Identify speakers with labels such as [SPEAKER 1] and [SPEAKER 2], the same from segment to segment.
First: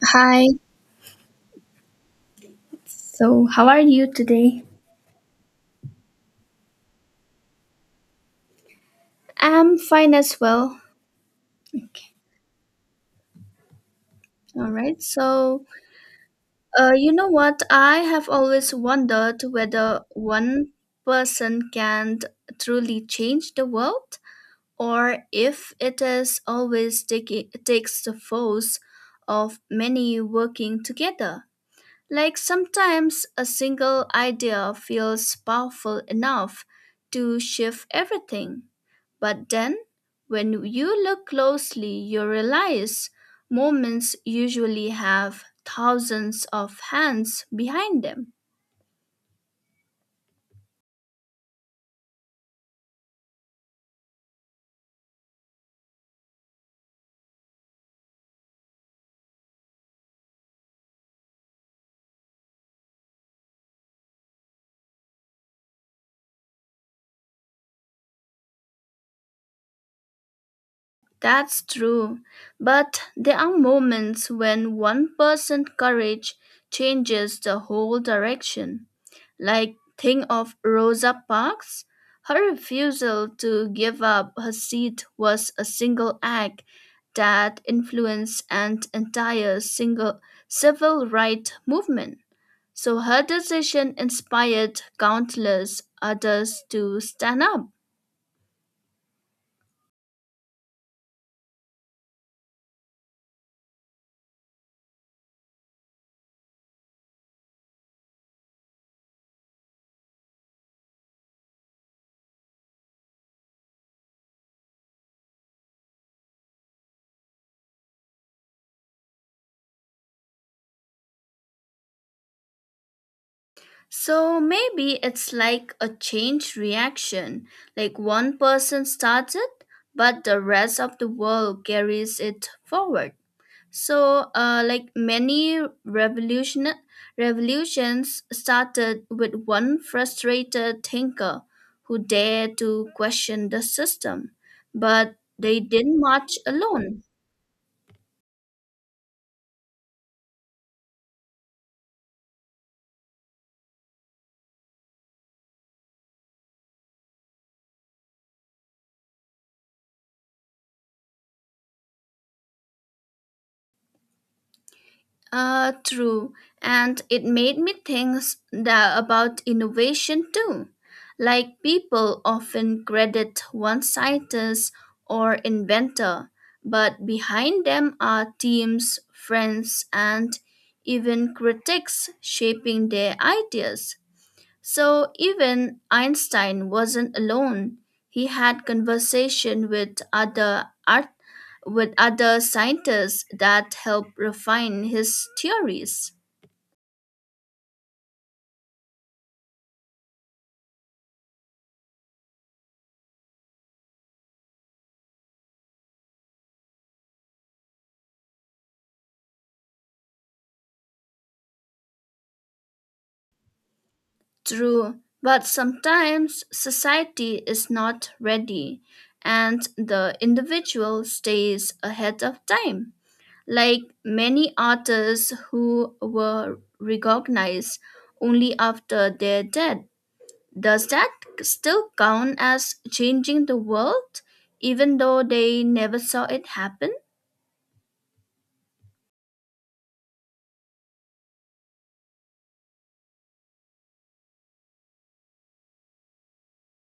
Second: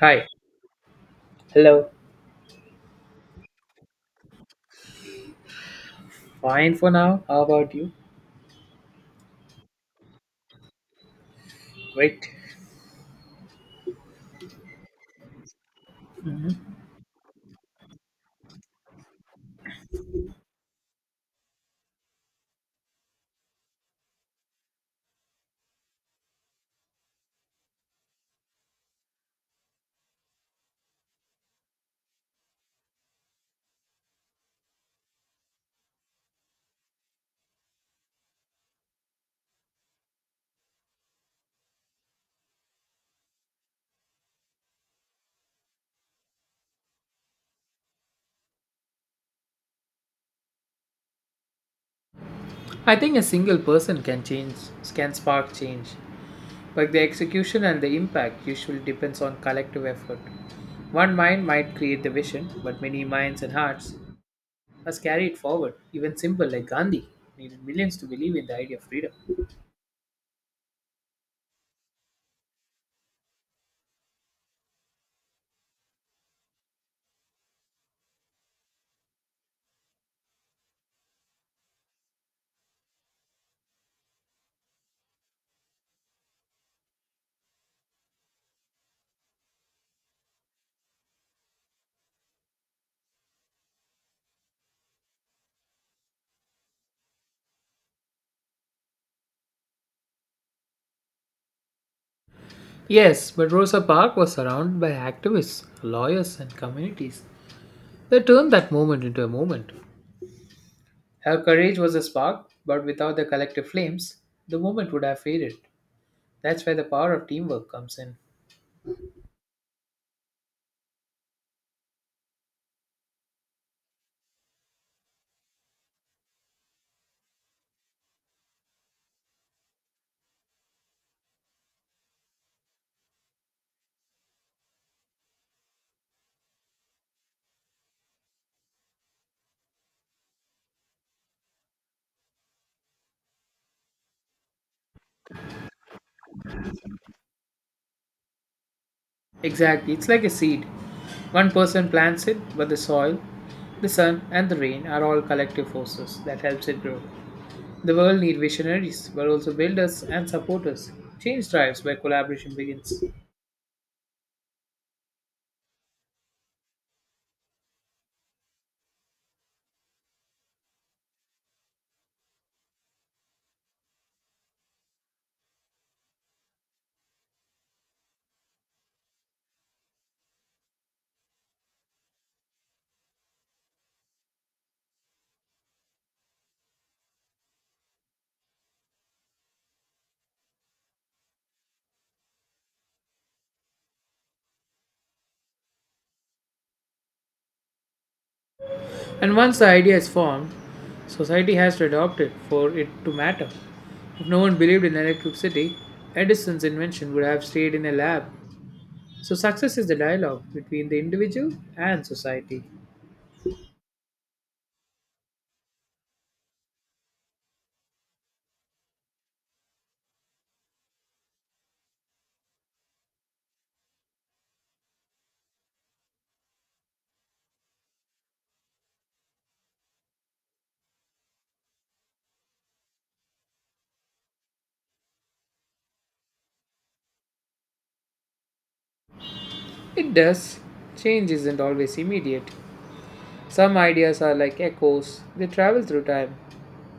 [SPEAKER 1] Hi,
[SPEAKER 2] Hi,
[SPEAKER 1] hello.
[SPEAKER 2] so how are you today?
[SPEAKER 1] Fine for now. How about you?
[SPEAKER 2] I'm fine as well.
[SPEAKER 1] Great.
[SPEAKER 2] All right, so you know what? I have always wondered whether one person can truly change the world, or if it is always taking takes the force of many working together. Like sometimes a single idea feels powerful enough to shift everything. But then, when you look closely, you realize moments usually have thousands of hands behind them.
[SPEAKER 1] I think a single person can change, can spark change, but the execution and the impact usually depends on collective effort. One mind might create the vision, but many minds and hearts must carry it forward. Even simple like Gandhi needed millions to believe in the idea of freedom.
[SPEAKER 2] That's true, but there are moments when one person's courage changes the whole direction. Like, think of Rosa Parks. Her refusal to give up her seat was a single act that influenced an entire single civil rights movement. So her decision inspired countless others to stand up.
[SPEAKER 1] Yes, but Rosa Parks was surrounded by activists, lawyers, and communities. They turned that moment into a moment. Her courage was a spark, but without the collective flames, the movement would have faded. That's where the power of teamwork comes in.
[SPEAKER 2] So maybe it's like a change reaction, like one person starts it, but the rest of the world carries it forward. So, like many revolutions started with one frustrated thinker who dared to question the system, but they didn't march alone.
[SPEAKER 1] Exactly, it's like a seed. One person plants it, but the soil, the sun, and the rain are all collective forces that helps it grow. The world needs visionaries, but also builders and supporters. Change drives where collaboration begins.
[SPEAKER 2] True. And it made me think about innovation too. Like people often credit one scientist or inventor, but behind them are teams, friends, and even critics shaping their ideas. So even Einstein wasn't alone. He had conversation with other art, with other scientists that helped refine his theories.
[SPEAKER 1] And once the idea is formed, society has to adopt it for it to matter. If no one believed in electricity, Edison's invention would have stayed in a lab. So, success is the dialogue between the individual and society.
[SPEAKER 2] True, but sometimes society is not ready and the individual stays ahead of time. Like many artists who were recognized only after their death. Does that still count as changing the world, even though they never saw it happen?
[SPEAKER 1] It does. Change isn't always immediate. Some ideas are like echoes, they travel through time.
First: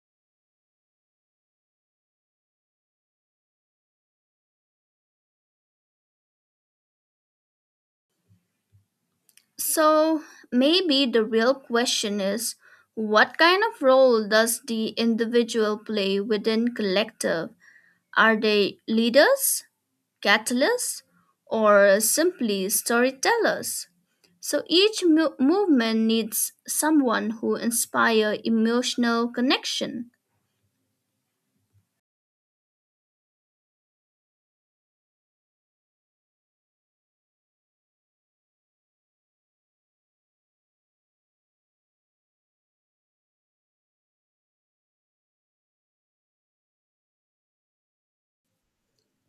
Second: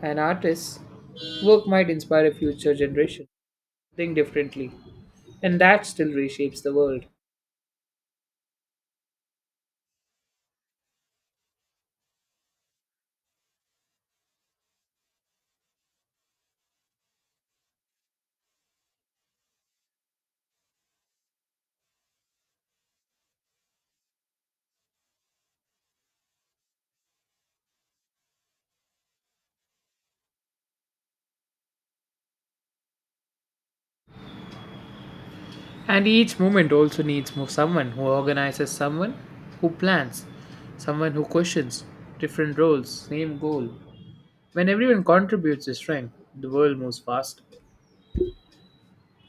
[SPEAKER 1] An artist's work might inspire a future generation to think differently, and that still reshapes the world.
[SPEAKER 2] So maybe the real question is, what kind of role does the individual play within collective? Are they leaders, catalysts, or simply storytellers? So each movement needs someone who inspire emotional connection.
[SPEAKER 1] And each movement also needs more someone who organizes, someone who plans, someone who questions different roles, same goal. When everyone contributes their strength, the world moves fast.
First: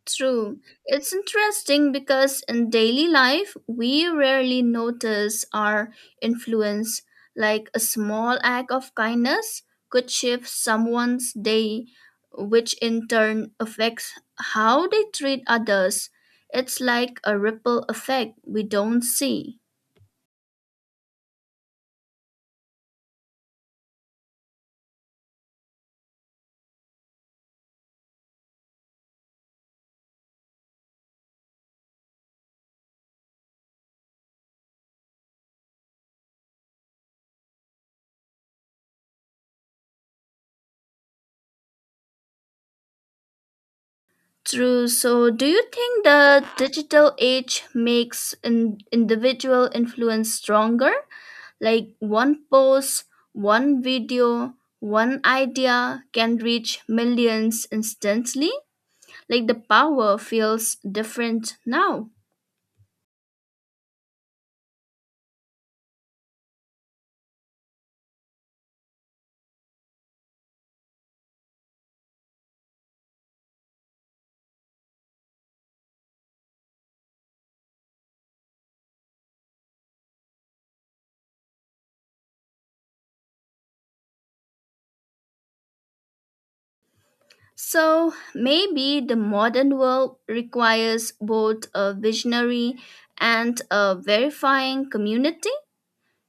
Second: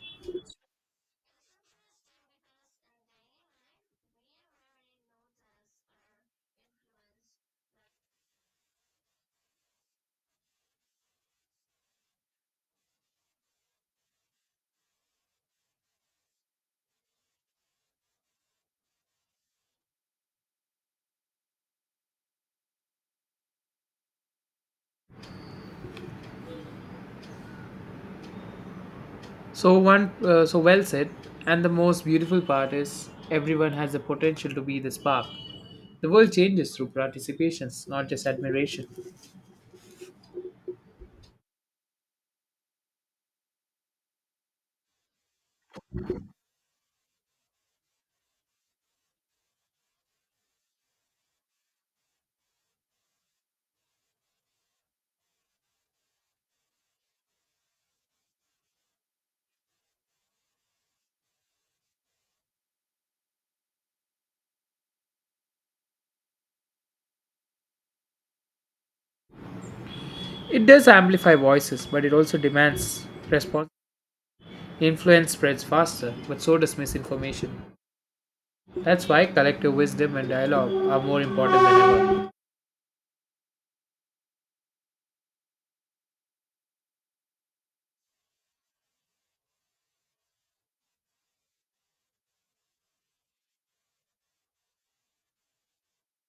[SPEAKER 2] True. It's interesting because in daily life, we rarely notice our influence, like a small act of kindness could shift someone's day, which in turn affects how they treat others. It's like a ripple effect we don't see.
[SPEAKER 1] So one, so well said. And the most beautiful part is everyone has the potential to be the spark. The world changes through participations, not just admiration.
[SPEAKER 2] True. So, do you think the digital age makes an individual influence stronger? Like one post, one video, one idea can reach millions instantly. Like the power feels different now.
[SPEAKER 1] It does amplify voices, but it also demands response. Influence spreads faster, but so does misinformation. That's why collective wisdom and dialogue are more important than ever.
[SPEAKER 2] So, maybe the modern world requires both a visionary and a verifying community.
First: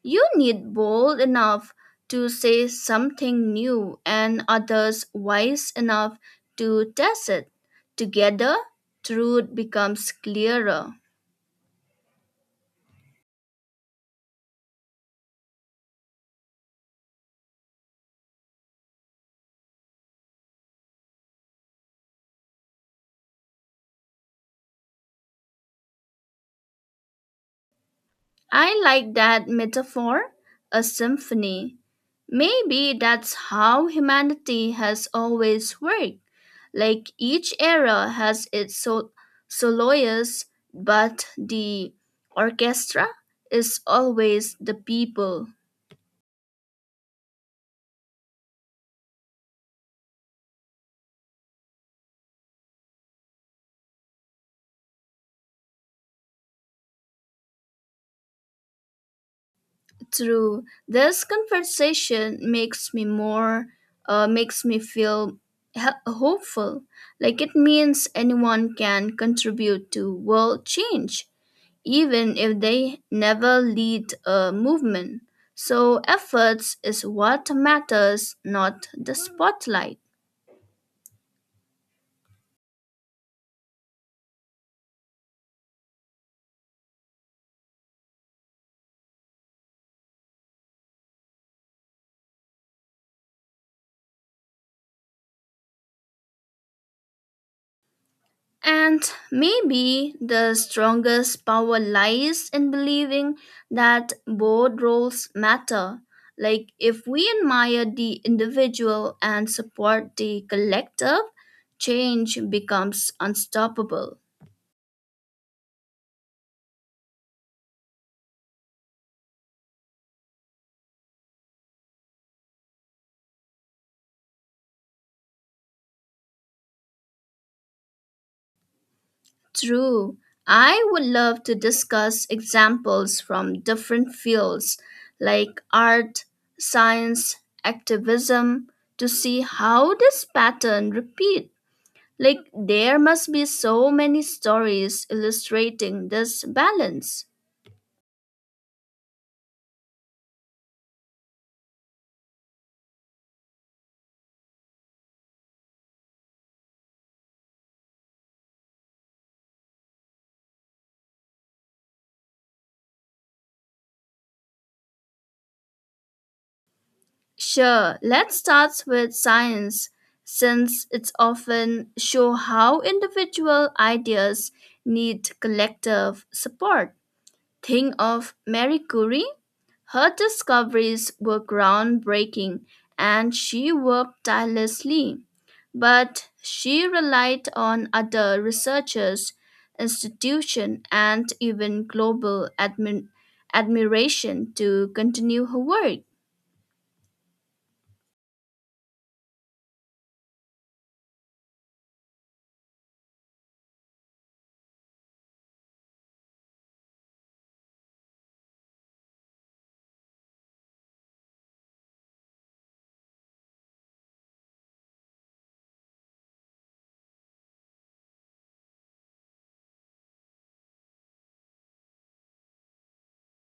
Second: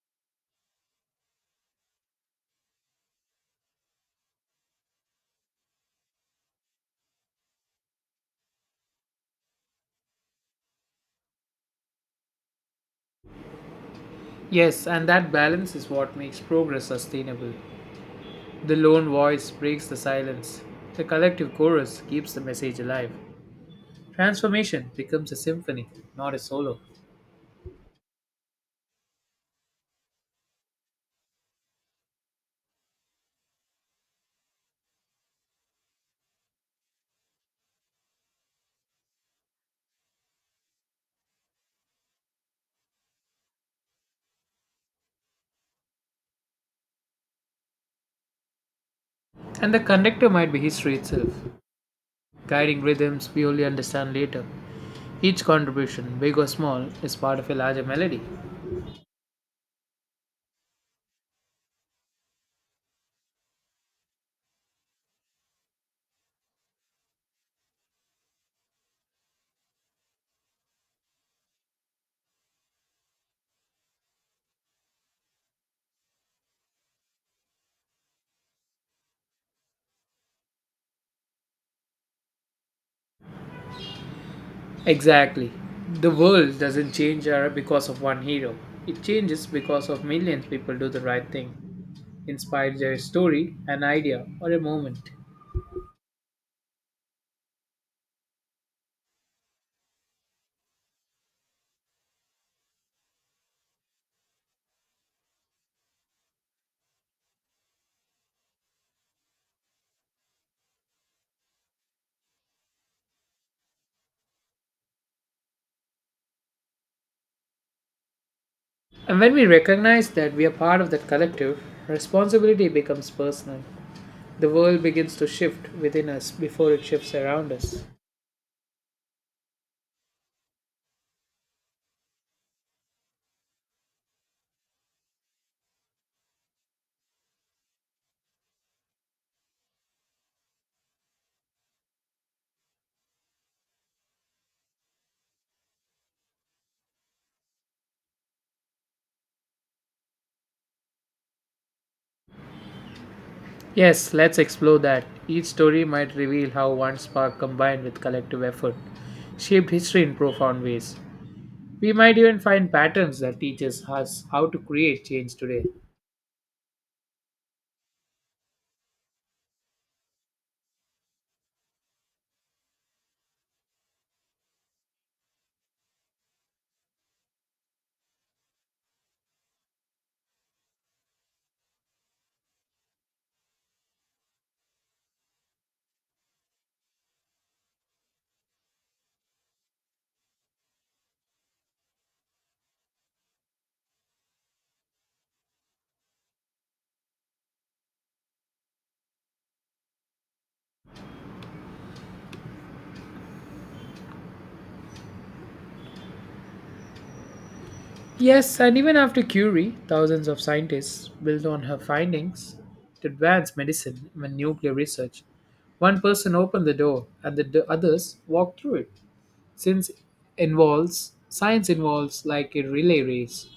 [SPEAKER 2] You need bold enough to say something new and others wise enough to test it. Together, truth becomes clearer.
[SPEAKER 1] Yes, and that balance is what makes progress sustainable. The lone voice breaks the silence, the collective chorus keeps the message alive. Transformation becomes a symphony, not a solo.
[SPEAKER 2] I like that metaphor, a symphony. Maybe that's how humanity has always worked. Like each era has its soloists, but the orchestra is always the people.
[SPEAKER 1] And the conductor might be history itself, guiding rhythms we only understand later. Each contribution, big or small, is part of a larger melody.
[SPEAKER 2] True. This conversation makes me more, makes me feel hopeful. Like it means anyone can contribute to world change, even if they never lead a movement. So efforts is what matters, not the spotlight.
[SPEAKER 1] Exactly. The world doesn't change because of one hero. It changes because of millions people do the right thing, inspired by a story, an idea, or a moment.
[SPEAKER 2] And maybe the strongest power lies in believing that both roles matter. Like, if we admire the individual and support the collective, change becomes unstoppable.
[SPEAKER 1] And when we recognize that we are part of that collective, responsibility becomes personal. The world begins to shift within us before it shifts around us.
[SPEAKER 2] True. I would love to discuss examples from different fields like art, science, activism, to see how this pattern repeats. Like, there must be so many stories illustrating this balance.
[SPEAKER 1] Yes, let's explore that. Each story might reveal how one spark combined with collective effort shaped history in profound ways. We might even find patterns that teaches us how to create change today.
[SPEAKER 2] Sure, let's start with science, since it's often show how individual ideas need collective support. Think of Marie Curie. Her discoveries were groundbreaking and she worked tirelessly, but she relied on other researchers, institutions, and even global admiration to continue her work.
[SPEAKER 1] Yes, and even after Curie, thousands of scientists built on her findings to advance medicine and nuclear research. One person opened the door and the others walked through it. Since involves science involves like a relay race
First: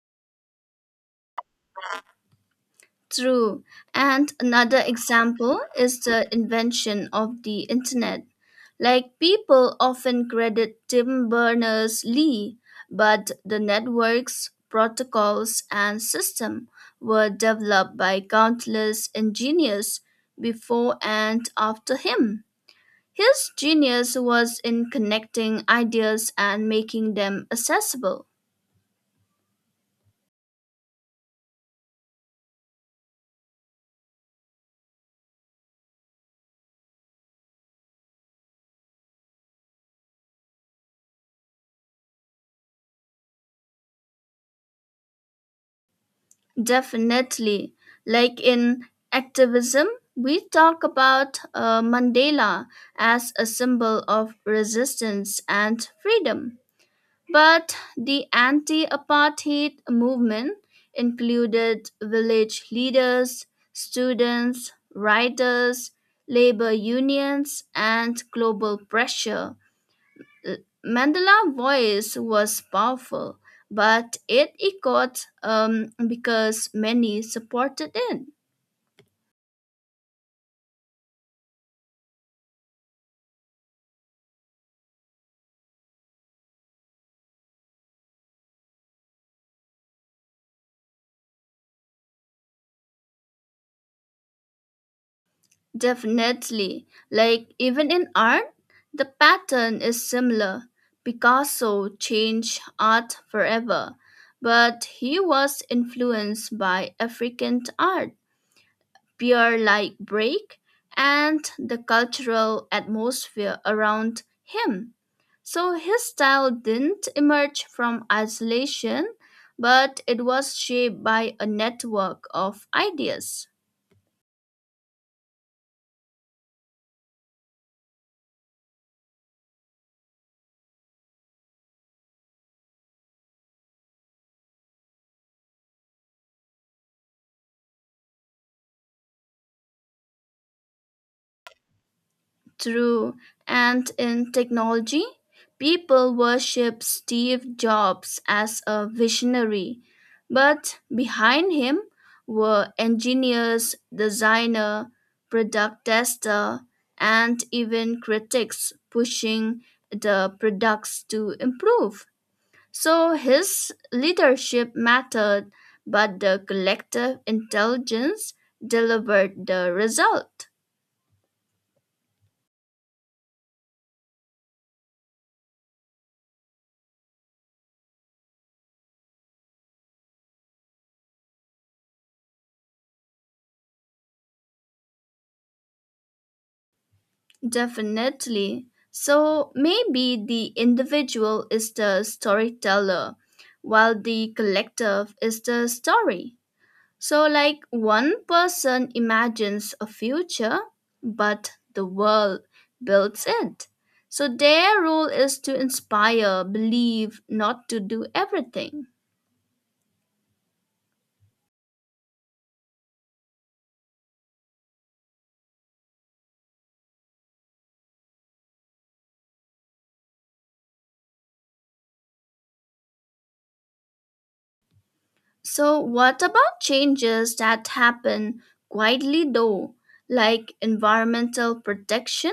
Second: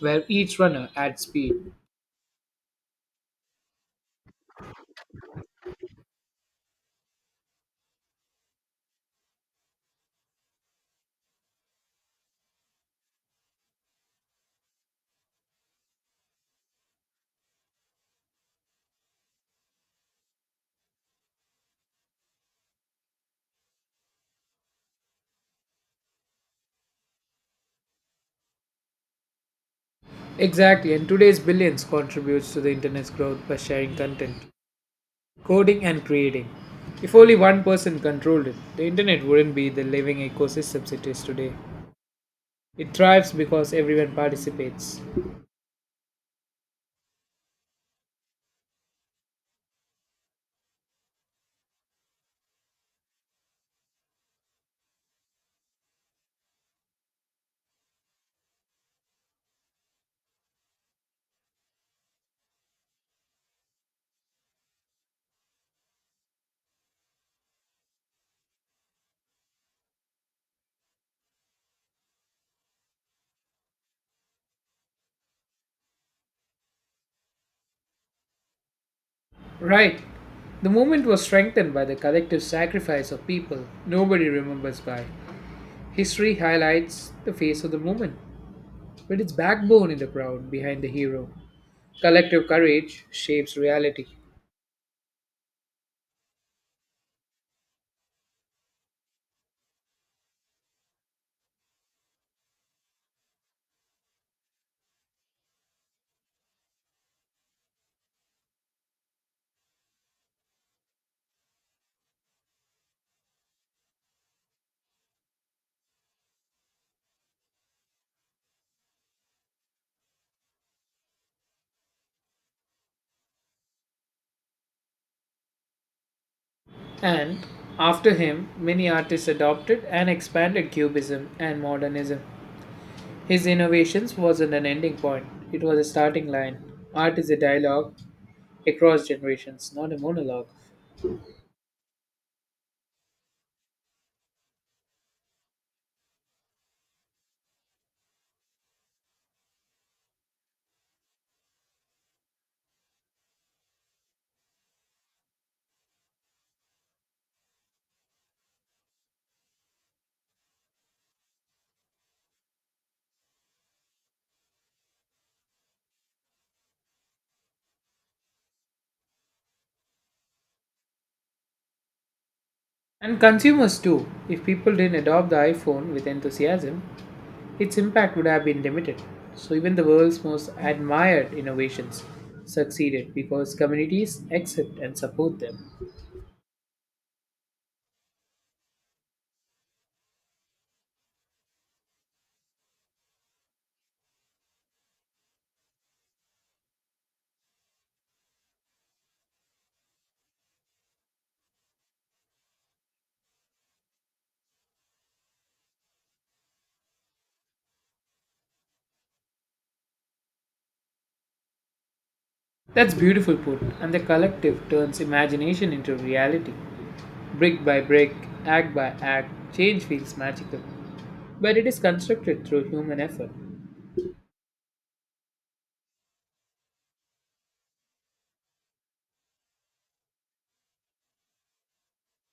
[SPEAKER 1] where each runner adds speed.
[SPEAKER 2] True. And another example is the invention of the internet. Like people often credit Tim Berners-Lee, but the networks, protocols, and system were developed by countless engineers before and after him. His genius was in connecting ideas and making them accessible.
[SPEAKER 1] Exactly, and today's billions contributes to the internet's growth by sharing content. Coding and creating. If only one person controlled it, the internet wouldn't be the living ecosystem it is today. It thrives because everyone participates.
[SPEAKER 2] Definitely. Like in activism, we talk about Mandela as a symbol of resistance and freedom. But the anti apartheid movement included village leaders, students, writers, labor unions, and global pressure. Mandela's voice was powerful, but it echoed, because many supported it.
[SPEAKER 1] Right. The movement was strengthened by the collective sacrifice of people nobody remembers by. History highlights the face of the movement, with its backbone in the crowd behind the hero. Collective courage shapes reality.
[SPEAKER 2] Definitely. Like even in art, the pattern is similar. Picasso changed art forever, but he was influenced by African art, pure like break, and the cultural atmosphere around him. So his style didn't emerge from isolation, but it was shaped by a network of ideas.
[SPEAKER 1] And after him, many artists adopted and expanded Cubism and Modernism. His innovations wasn't an ending point, it was a starting line. Art is a dialogue across generations, not a monologue.
[SPEAKER 2] True. And in technology, people worship Steve Jobs as a visionary, but behind him were engineers, designer, product tester, and even critics pushing the products to improve. So his leadership mattered, but the collective intelligence delivered the result.
[SPEAKER 1] And consumers too. If people didn't adopt the iPhone with enthusiasm, its impact would have been limited. So even the world's most admired innovations succeeded because communities accept and support them.
[SPEAKER 2] Definitely. So maybe the individual is the storyteller while the collective is the story. So, like one person imagines a future, but the world builds it. So, their role is to inspire, believe, not to do everything.
[SPEAKER 1] That's beautiful put, and the collective turns imagination into reality. Brick by brick, act by act, change feels magical. But it is constructed through human effort.
[SPEAKER 2] So, what about changes that happen quietly though, like environmental protection?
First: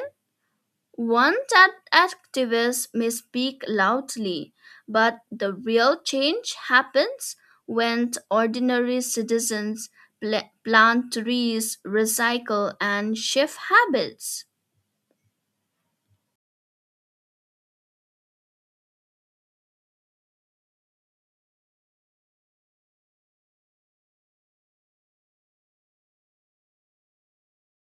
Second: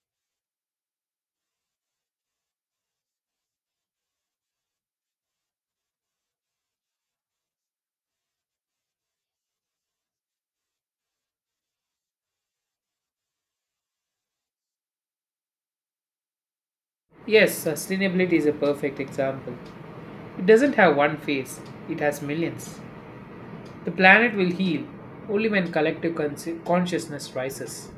[SPEAKER 2] One that activists may speak loudly, but the real change happens when ordinary citizens plant trees, recycle, and shift habits.
[SPEAKER 1] Yes, sustainability is a perfect example. It doesn't have one face, it has millions. The planet will heal only when collective consciousness rises.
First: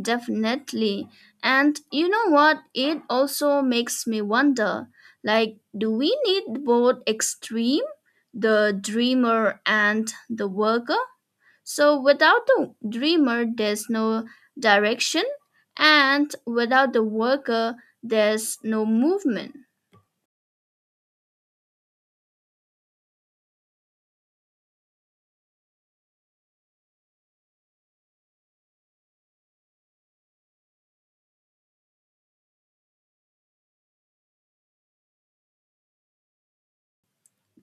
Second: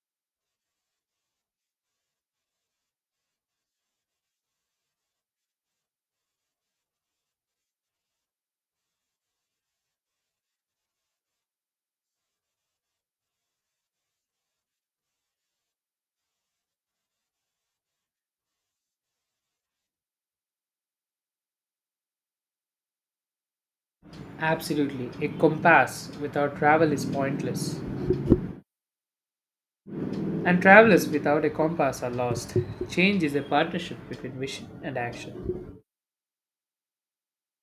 [SPEAKER 2] Definitely. And you know what? It also makes me wonder, like, do we need both extreme, the dreamer and the worker? So without the dreamer, there's no direction, and without the worker, there's no movement.
[SPEAKER 1] Absolutely, a compass without travel is pointless. And travelers without a compass are lost. Change is a partnership between vision and action.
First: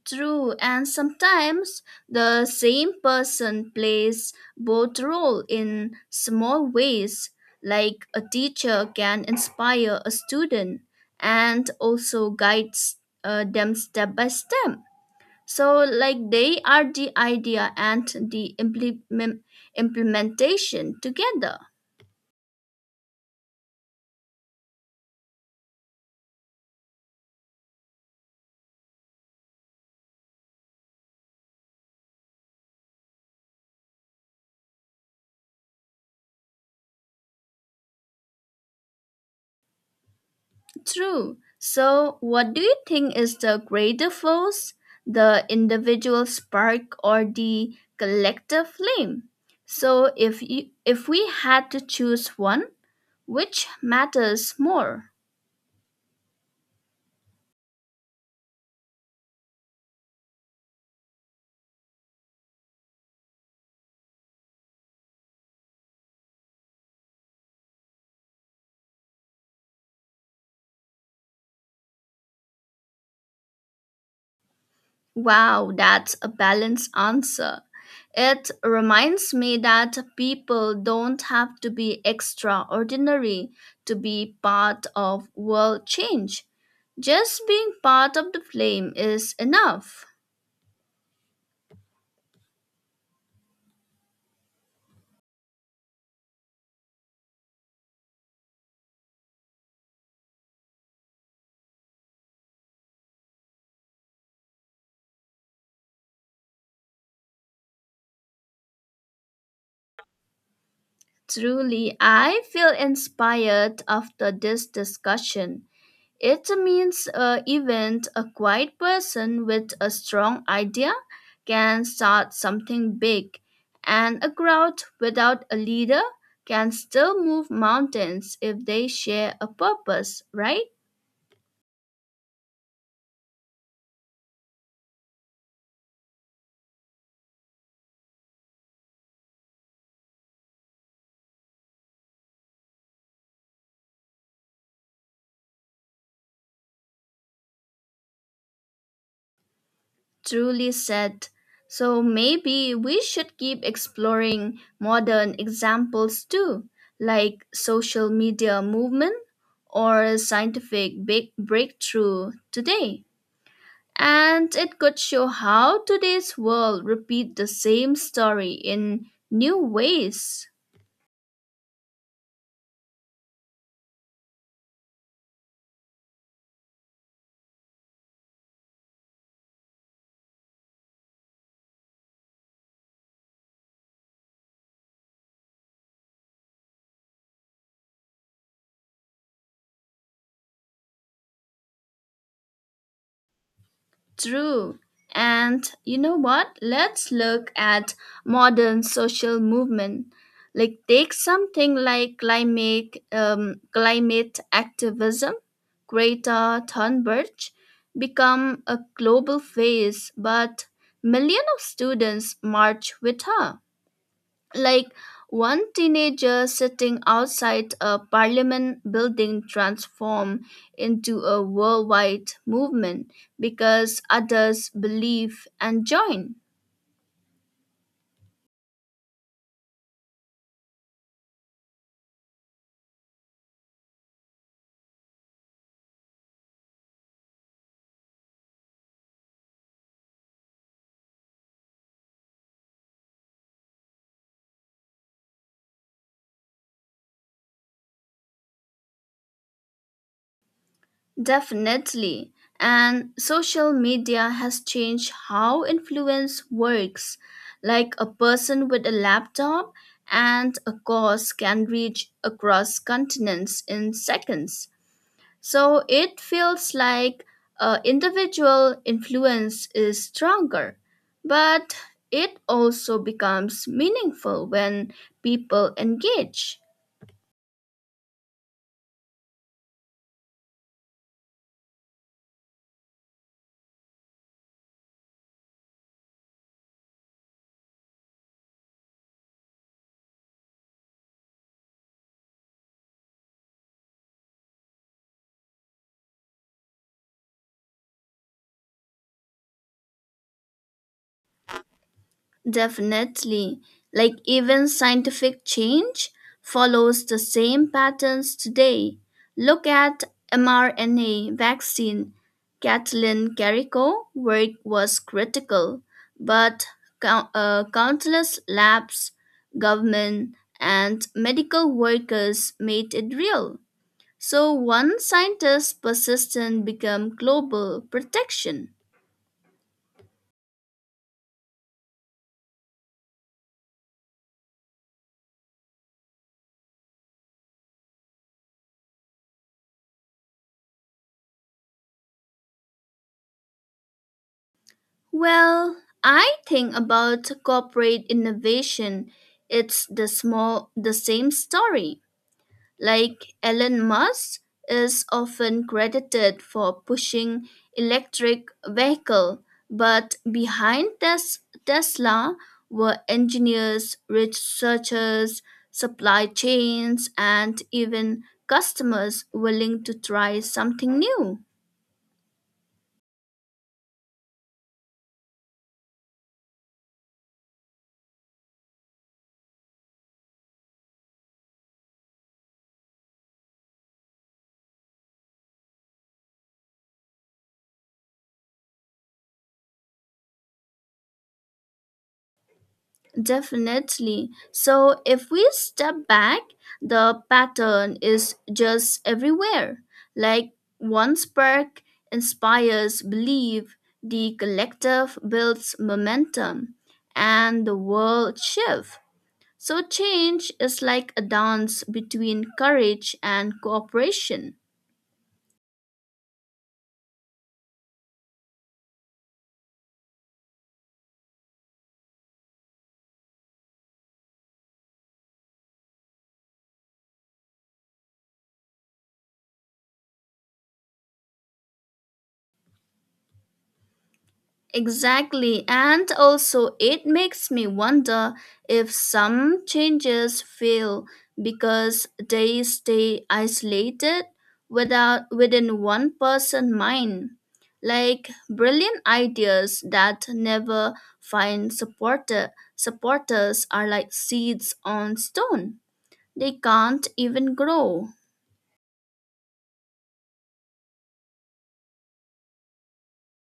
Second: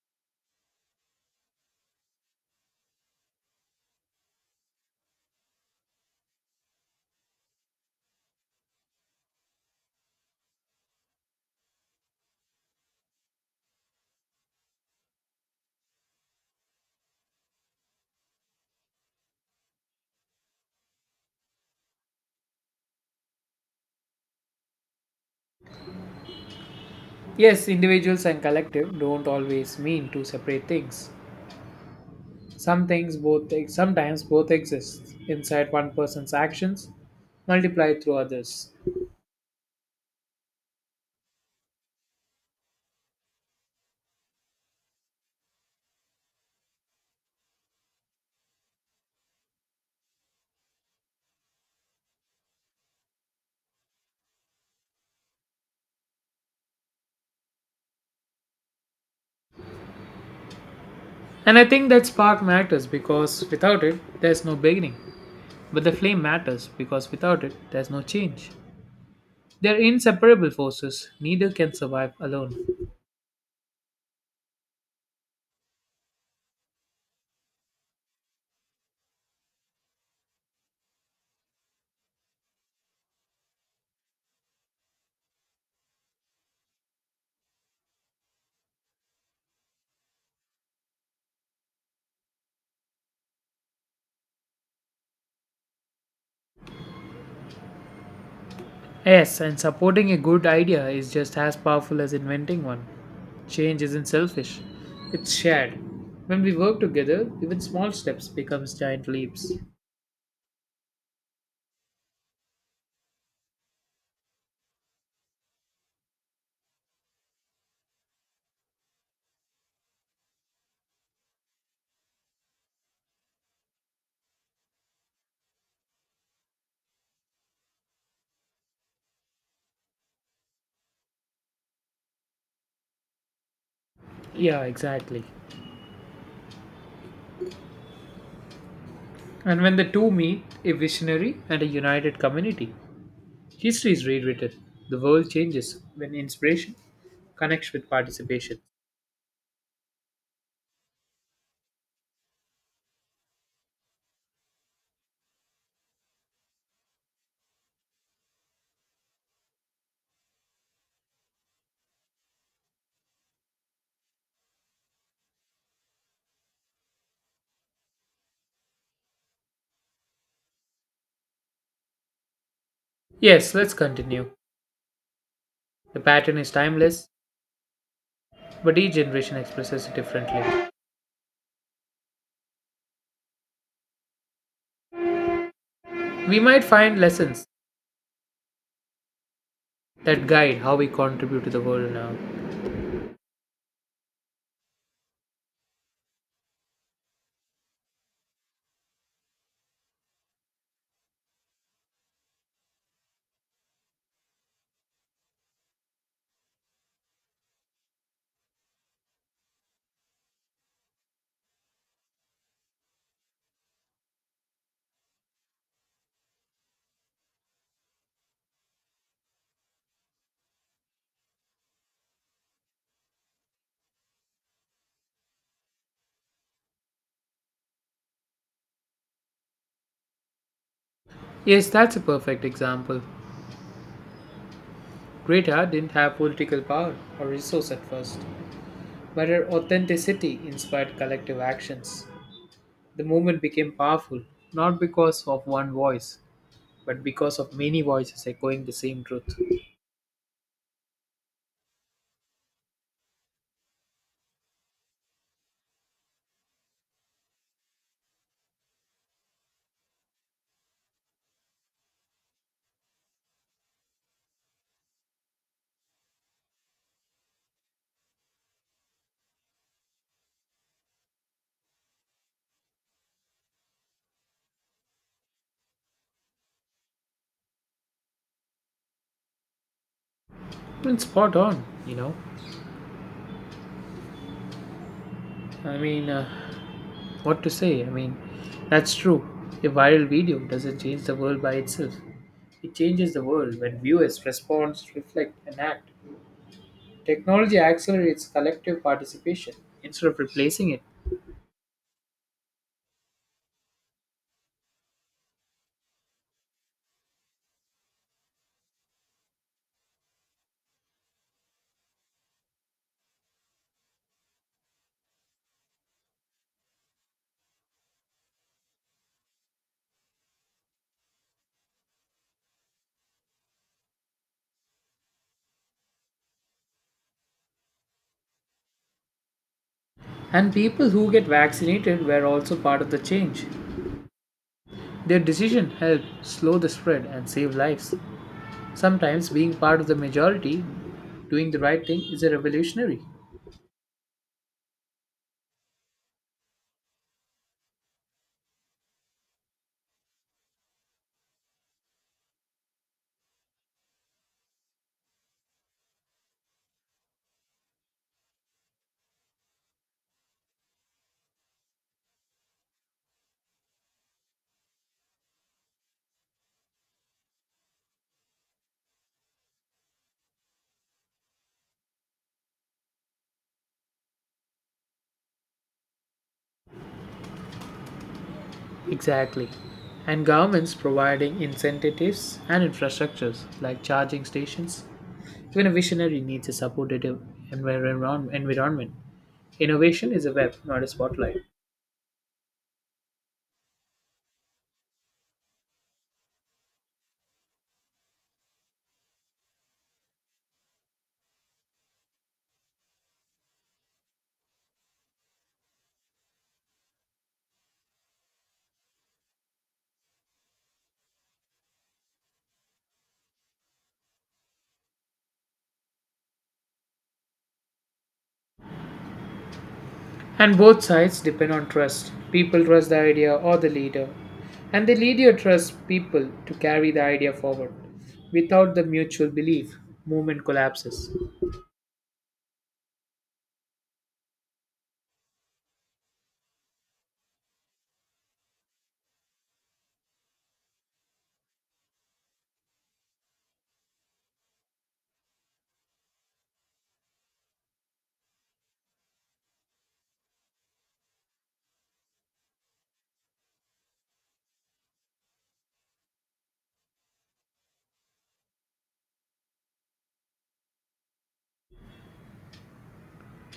[SPEAKER 2] True, and sometimes the same person plays both role in small ways, like a teacher can inspire a student and also guides them step by step. So, like they are the idea and the implementation together.
[SPEAKER 1] Yes, individuals and collective don't always mean two separate things. Some things both sometimes both exist inside one person's actions, multiplied through others.
[SPEAKER 2] True. So, what do you think is the greater force, the individual spark or the collective flame? So, if we had to choose one, which matters more?
[SPEAKER 1] And I think that spark matters because without it there's no beginning. But the flame matters because without it there's no change. They're inseparable forces, neither can survive alone.
[SPEAKER 2] Wow, that's a balanced answer. It reminds me that people don't have to be extraordinary to be part of world change. Just being part of the flame is enough.
[SPEAKER 1] Yes, and supporting a good idea is just as powerful as inventing one. Change isn't selfish, it's shared. When we work together, even small steps becomes giant leaps.
[SPEAKER 2] Truly, I feel inspired after this discussion. It means even a quiet person with a strong idea can start something big, and a crowd without a leader can still move mountains if they share a purpose, right?
[SPEAKER 1] Yeah, exactly. And when the two meet, a visionary and a united community, history is rewritten. The world changes when inspiration connects with participation.
[SPEAKER 2] Truly said. So maybe we should keep exploring modern examples too, like social media movement or scientific big breakthrough today. And it could show how today's world repeat the same story in new ways.
[SPEAKER 1] Yes, let's continue. The pattern is timeless, but each generation expresses it differently. We might find lessons that guide how we contribute to the world now.
[SPEAKER 2] True. And you know what? Let's look at modern social movement. Like take something like climate climate activism. Greta Thunberg become a global face, but millions of students march with her, like one teenager sitting outside a parliament building transformed into a worldwide movement because others believe and join.
[SPEAKER 1] Yes, that's a perfect example. Greta didn't have political power or resource at first, but her authenticity inspired collective actions. The movement became powerful not because of one voice, but because of many voices echoing the same truth.
[SPEAKER 2] Definitely. And social media has changed how influence works. Like a person with a laptop and a cause can reach across continents in seconds. So it feels like individual influence is stronger, but it also becomes meaningful when people engage.
[SPEAKER 1] It's spot on, you know. I mean, what to say? I mean, that's true. A viral video doesn't change the world by itself. It changes the world when viewers respond, reflect, and act. Technology accelerates collective participation instead of replacing it.
[SPEAKER 2] Definitely. Like even scientific change follows the same patterns today. Look at mRNA vaccine. Kathleen Carrico work was critical, but countless labs, government, and medical workers made it real. So one scientist's persistence become global protection.
[SPEAKER 1] And people who get vaccinated were also part of the change. Their decision helped slow the spread and save lives. Sometimes being part of the majority, doing the right thing is a revolutionary.
[SPEAKER 2] Well, I think about corporate innovation, it's the same story. Like Elon Musk is often credited for pushing electric vehicle, but behind this Tesla were engineers, researchers, supply chains, and even customers willing to try something new.
[SPEAKER 1] Exactly. And governments providing incentives and infrastructures like charging stations. Even a visionary needs a supportive environment. Innovation is a web, not a spotlight.
[SPEAKER 2] Definitely. So, if we step back, the pattern is just everywhere. Like one spark inspires belief, the collective builds momentum, and the world shifts. So, change is like a dance between courage and cooperation.
[SPEAKER 1] And both sides depend on trust. People trust the idea or the leader, and the leader trusts people to carry the idea forward. Without the mutual belief, movement collapses.
[SPEAKER 2] Exactly, and also it makes me wonder if some changes fail because they stay isolated without within one person mind, like brilliant ideas that never find supporters are like seeds on stone. They can't even grow.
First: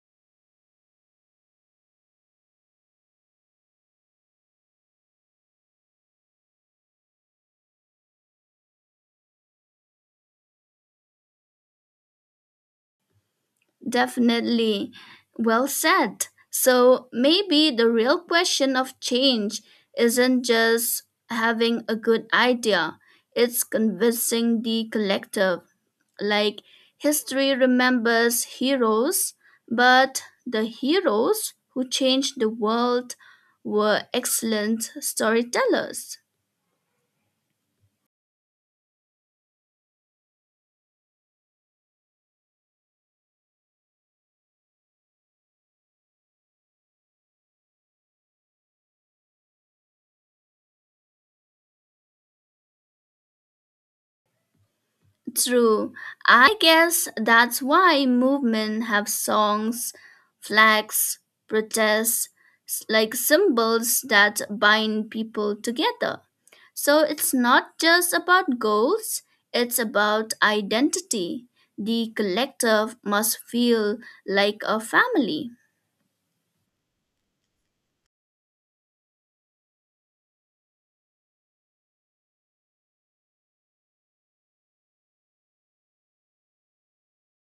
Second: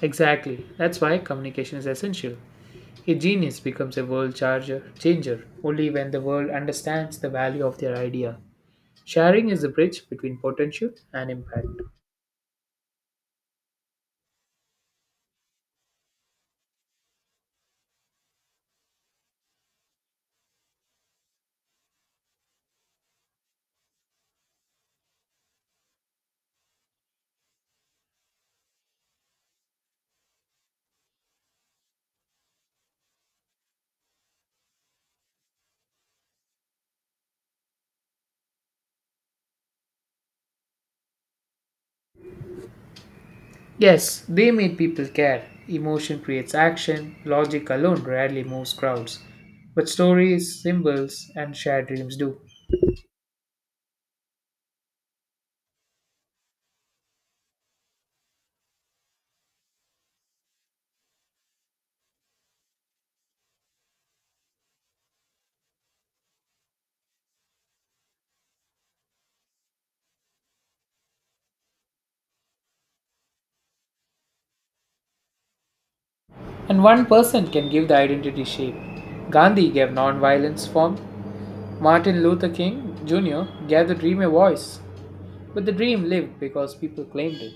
[SPEAKER 1] Exactly. That's why communication is essential. A genius becomes a world charger, changer only when the world understands the value of their idea. Sharing is the bridge between potential and impact.
[SPEAKER 2] Definitely. Well said. So maybe the real question of change isn't just having a good idea, it's convincing the collective. Like history remembers heroes, but the heroes who changed the world were excellent storytellers.
[SPEAKER 1] Yes, they made people care. Emotion creates action, logic alone rarely moves crowds. But stories, symbols, and shared dreams do.
[SPEAKER 2] True. I guess that's why movements have songs, flags, protests, like symbols that bind people together. So it's not just about goals, it's about identity. The collective must feel like a family.
[SPEAKER 1] And one person can give the identity shape. Gandhi gave non-violence form. Martin Luther King Jr. gave the dream a voice. But the dream lived because people claimed it.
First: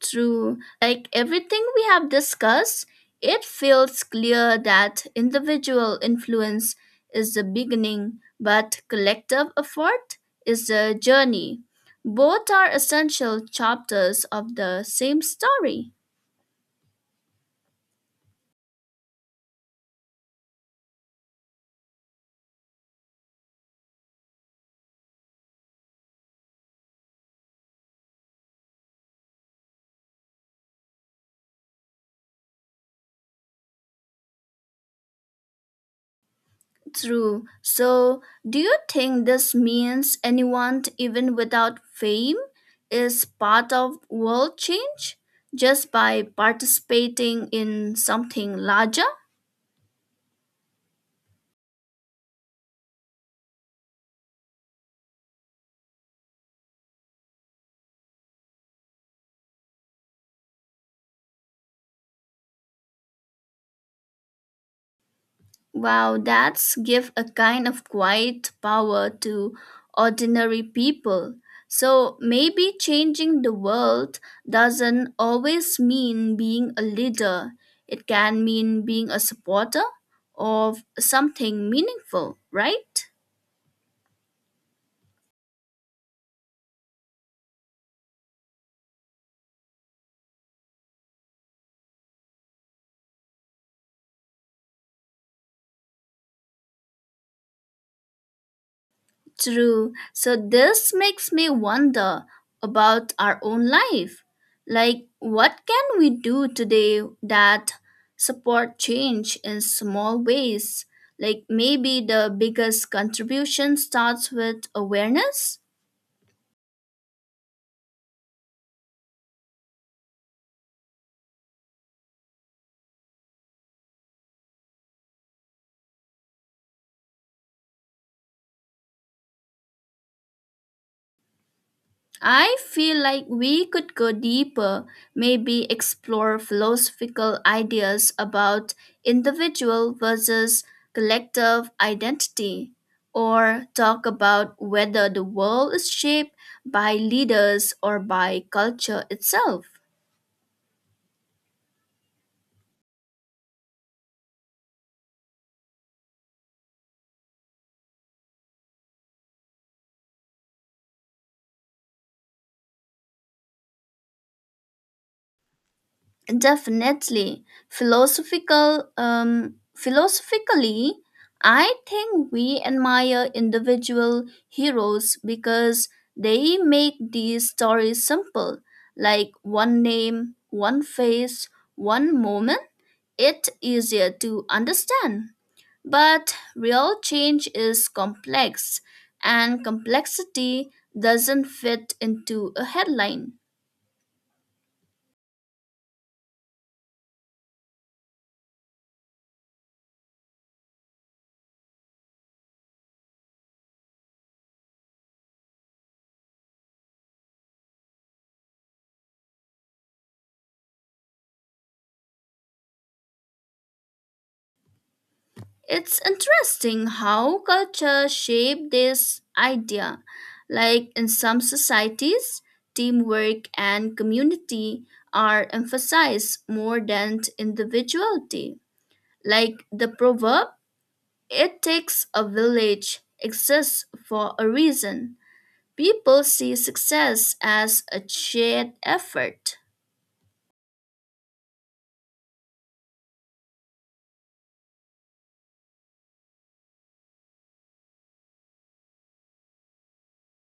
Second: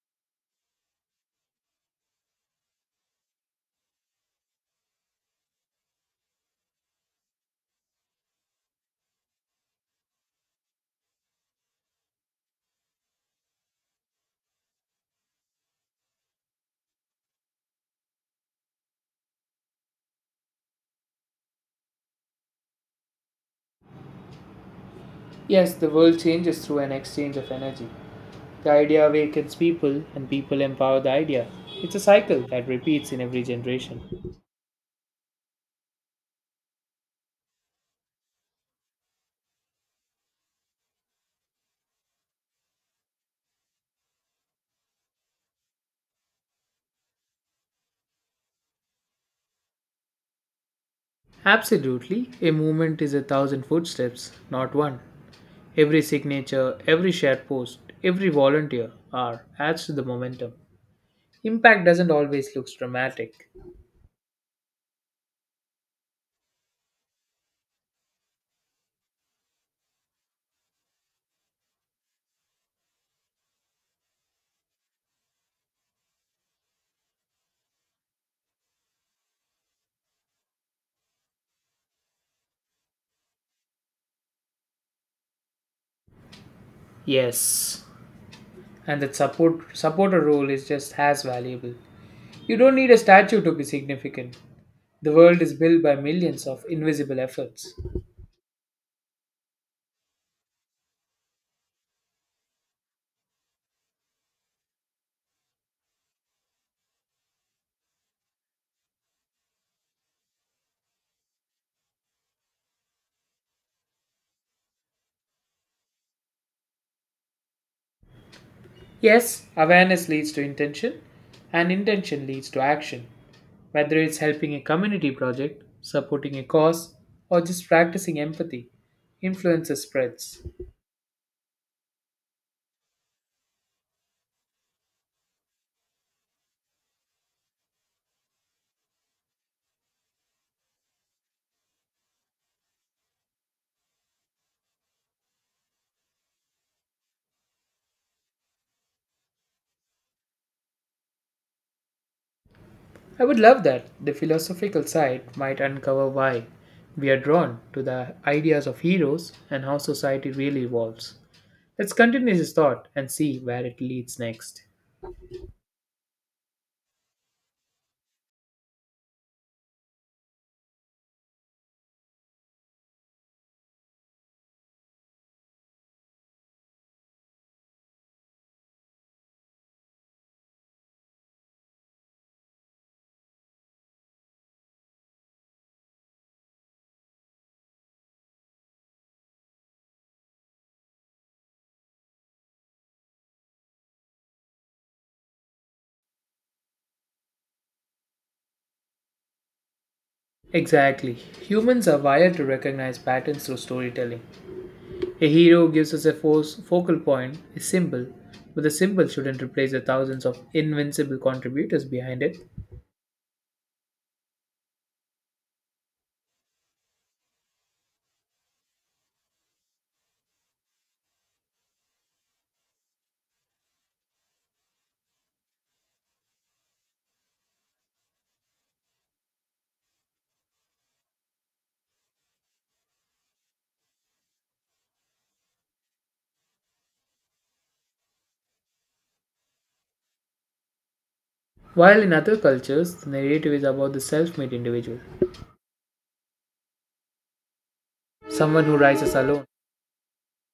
[SPEAKER 2] True. Like everything we have discussed, it feels clear that individual influence is the beginning, but collective effort is the journey. Both are essential chapters of the same story.
[SPEAKER 1] Yes, the world changes through an exchange of energy. The idea awakens people, and people empower the idea. It's a cycle that repeats in every generation.
[SPEAKER 2] True. So, do you think this means anyone, even without fame, is part of world change just by participating in something larger?
[SPEAKER 1] Absolutely, a movement is a thousand footsteps, not one. Every signature, every shared post, every volunteer are adds to the momentum. Impact doesn't always look dramatic.
[SPEAKER 2] Wow, that's give a kind of quiet power to ordinary people. So maybe changing the world doesn't always mean being a leader. It can mean being a supporter of something meaningful, right?
[SPEAKER 1] Yes, and that supporter role is just as valuable. You don't need a statue to be significant. The world is built by millions of invisible efforts.
[SPEAKER 2] True. So this makes me wonder about our own life. Like, what can we do today that support change in small ways? Like, maybe the biggest contribution starts with awareness?
[SPEAKER 1] Yes, awareness leads to intention, and intention leads to action. Whether it's helping a community project, supporting a cause, or just practicing empathy, influence spreads.
[SPEAKER 2] I feel like we could go deeper, maybe explore philosophical ideas about individual versus collective identity, or talk about whether the world is shaped by leaders or by culture itself.
[SPEAKER 1] I would love that. The philosophical side might uncover why we are drawn to the ideas of heroes and how society really evolves. Let's continue this thought and see where it leads next.
[SPEAKER 2] Definitely. Philosophically, I think we admire individual heroes because they make these stories simple, like one name, one face, one moment. It easier to understand. But real change is complex and complexity doesn't fit into a headline.
[SPEAKER 1] Exactly. Humans are wired to recognize patterns through storytelling. A hero gives us a force, focal point, a symbol, but the symbol shouldn't replace the thousands of invincible contributors behind it.
[SPEAKER 2] It's interesting how culture shape this idea. Like in some societies, teamwork and community are emphasized more than individuality. Like the proverb, it takes a village exists for a reason. People see success as a shared effort.
[SPEAKER 1] While in other cultures, the narrative is about the self made individual, someone who rises alone,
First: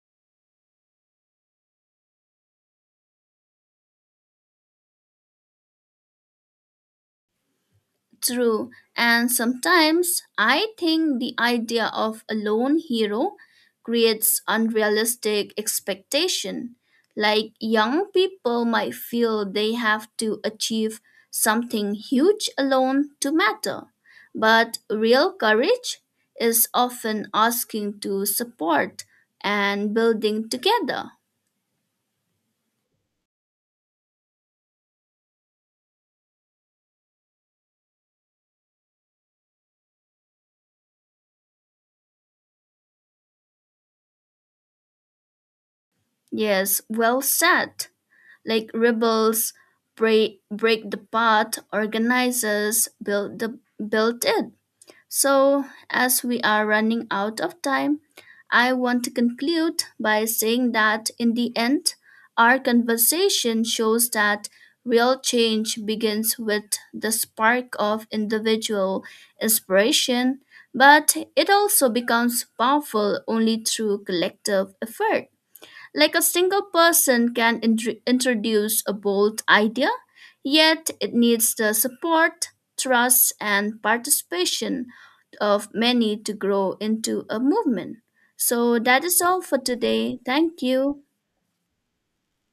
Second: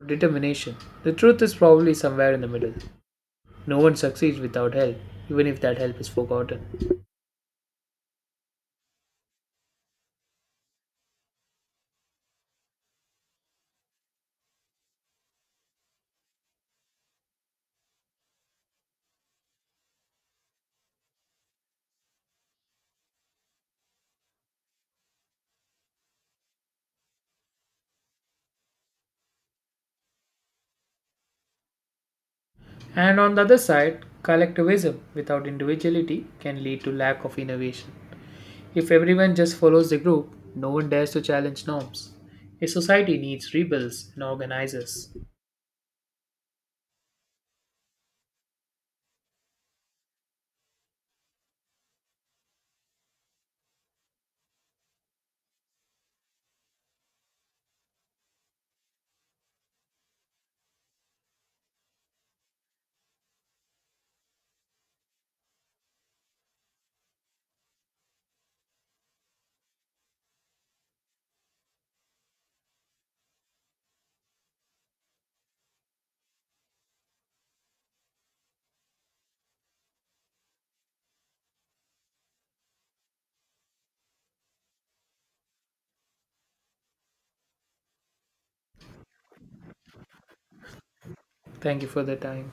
[SPEAKER 1] determination. The truth is probably somewhere in the middle. No one succeeds without help, even if that help is forgotten.
[SPEAKER 2] True, and sometimes I think the idea of a lone hero creates unrealistic expectation. Like young people might feel they have to achieve something huge alone to matter. But real courage is often asking to support and building together.
[SPEAKER 1] And on the other side, collectivism without individuality can lead to lack of innovation. If everyone just follows the group, no one dares to challenge norms. A society needs rebels and organizers.
[SPEAKER 2] Yes, well said. Like rebels break the path, organizers build the built it. So as we are running out of time, I want to conclude by saying that in the end our conversation shows that real change begins with the spark of individual inspiration, but it also becomes powerful only through collective effort. Like a single person can introduce a bold idea, yet it needs the support, trust, and participation of many to grow into a movement. So that is all for today. Thank you.
[SPEAKER 1] Thank you for the time.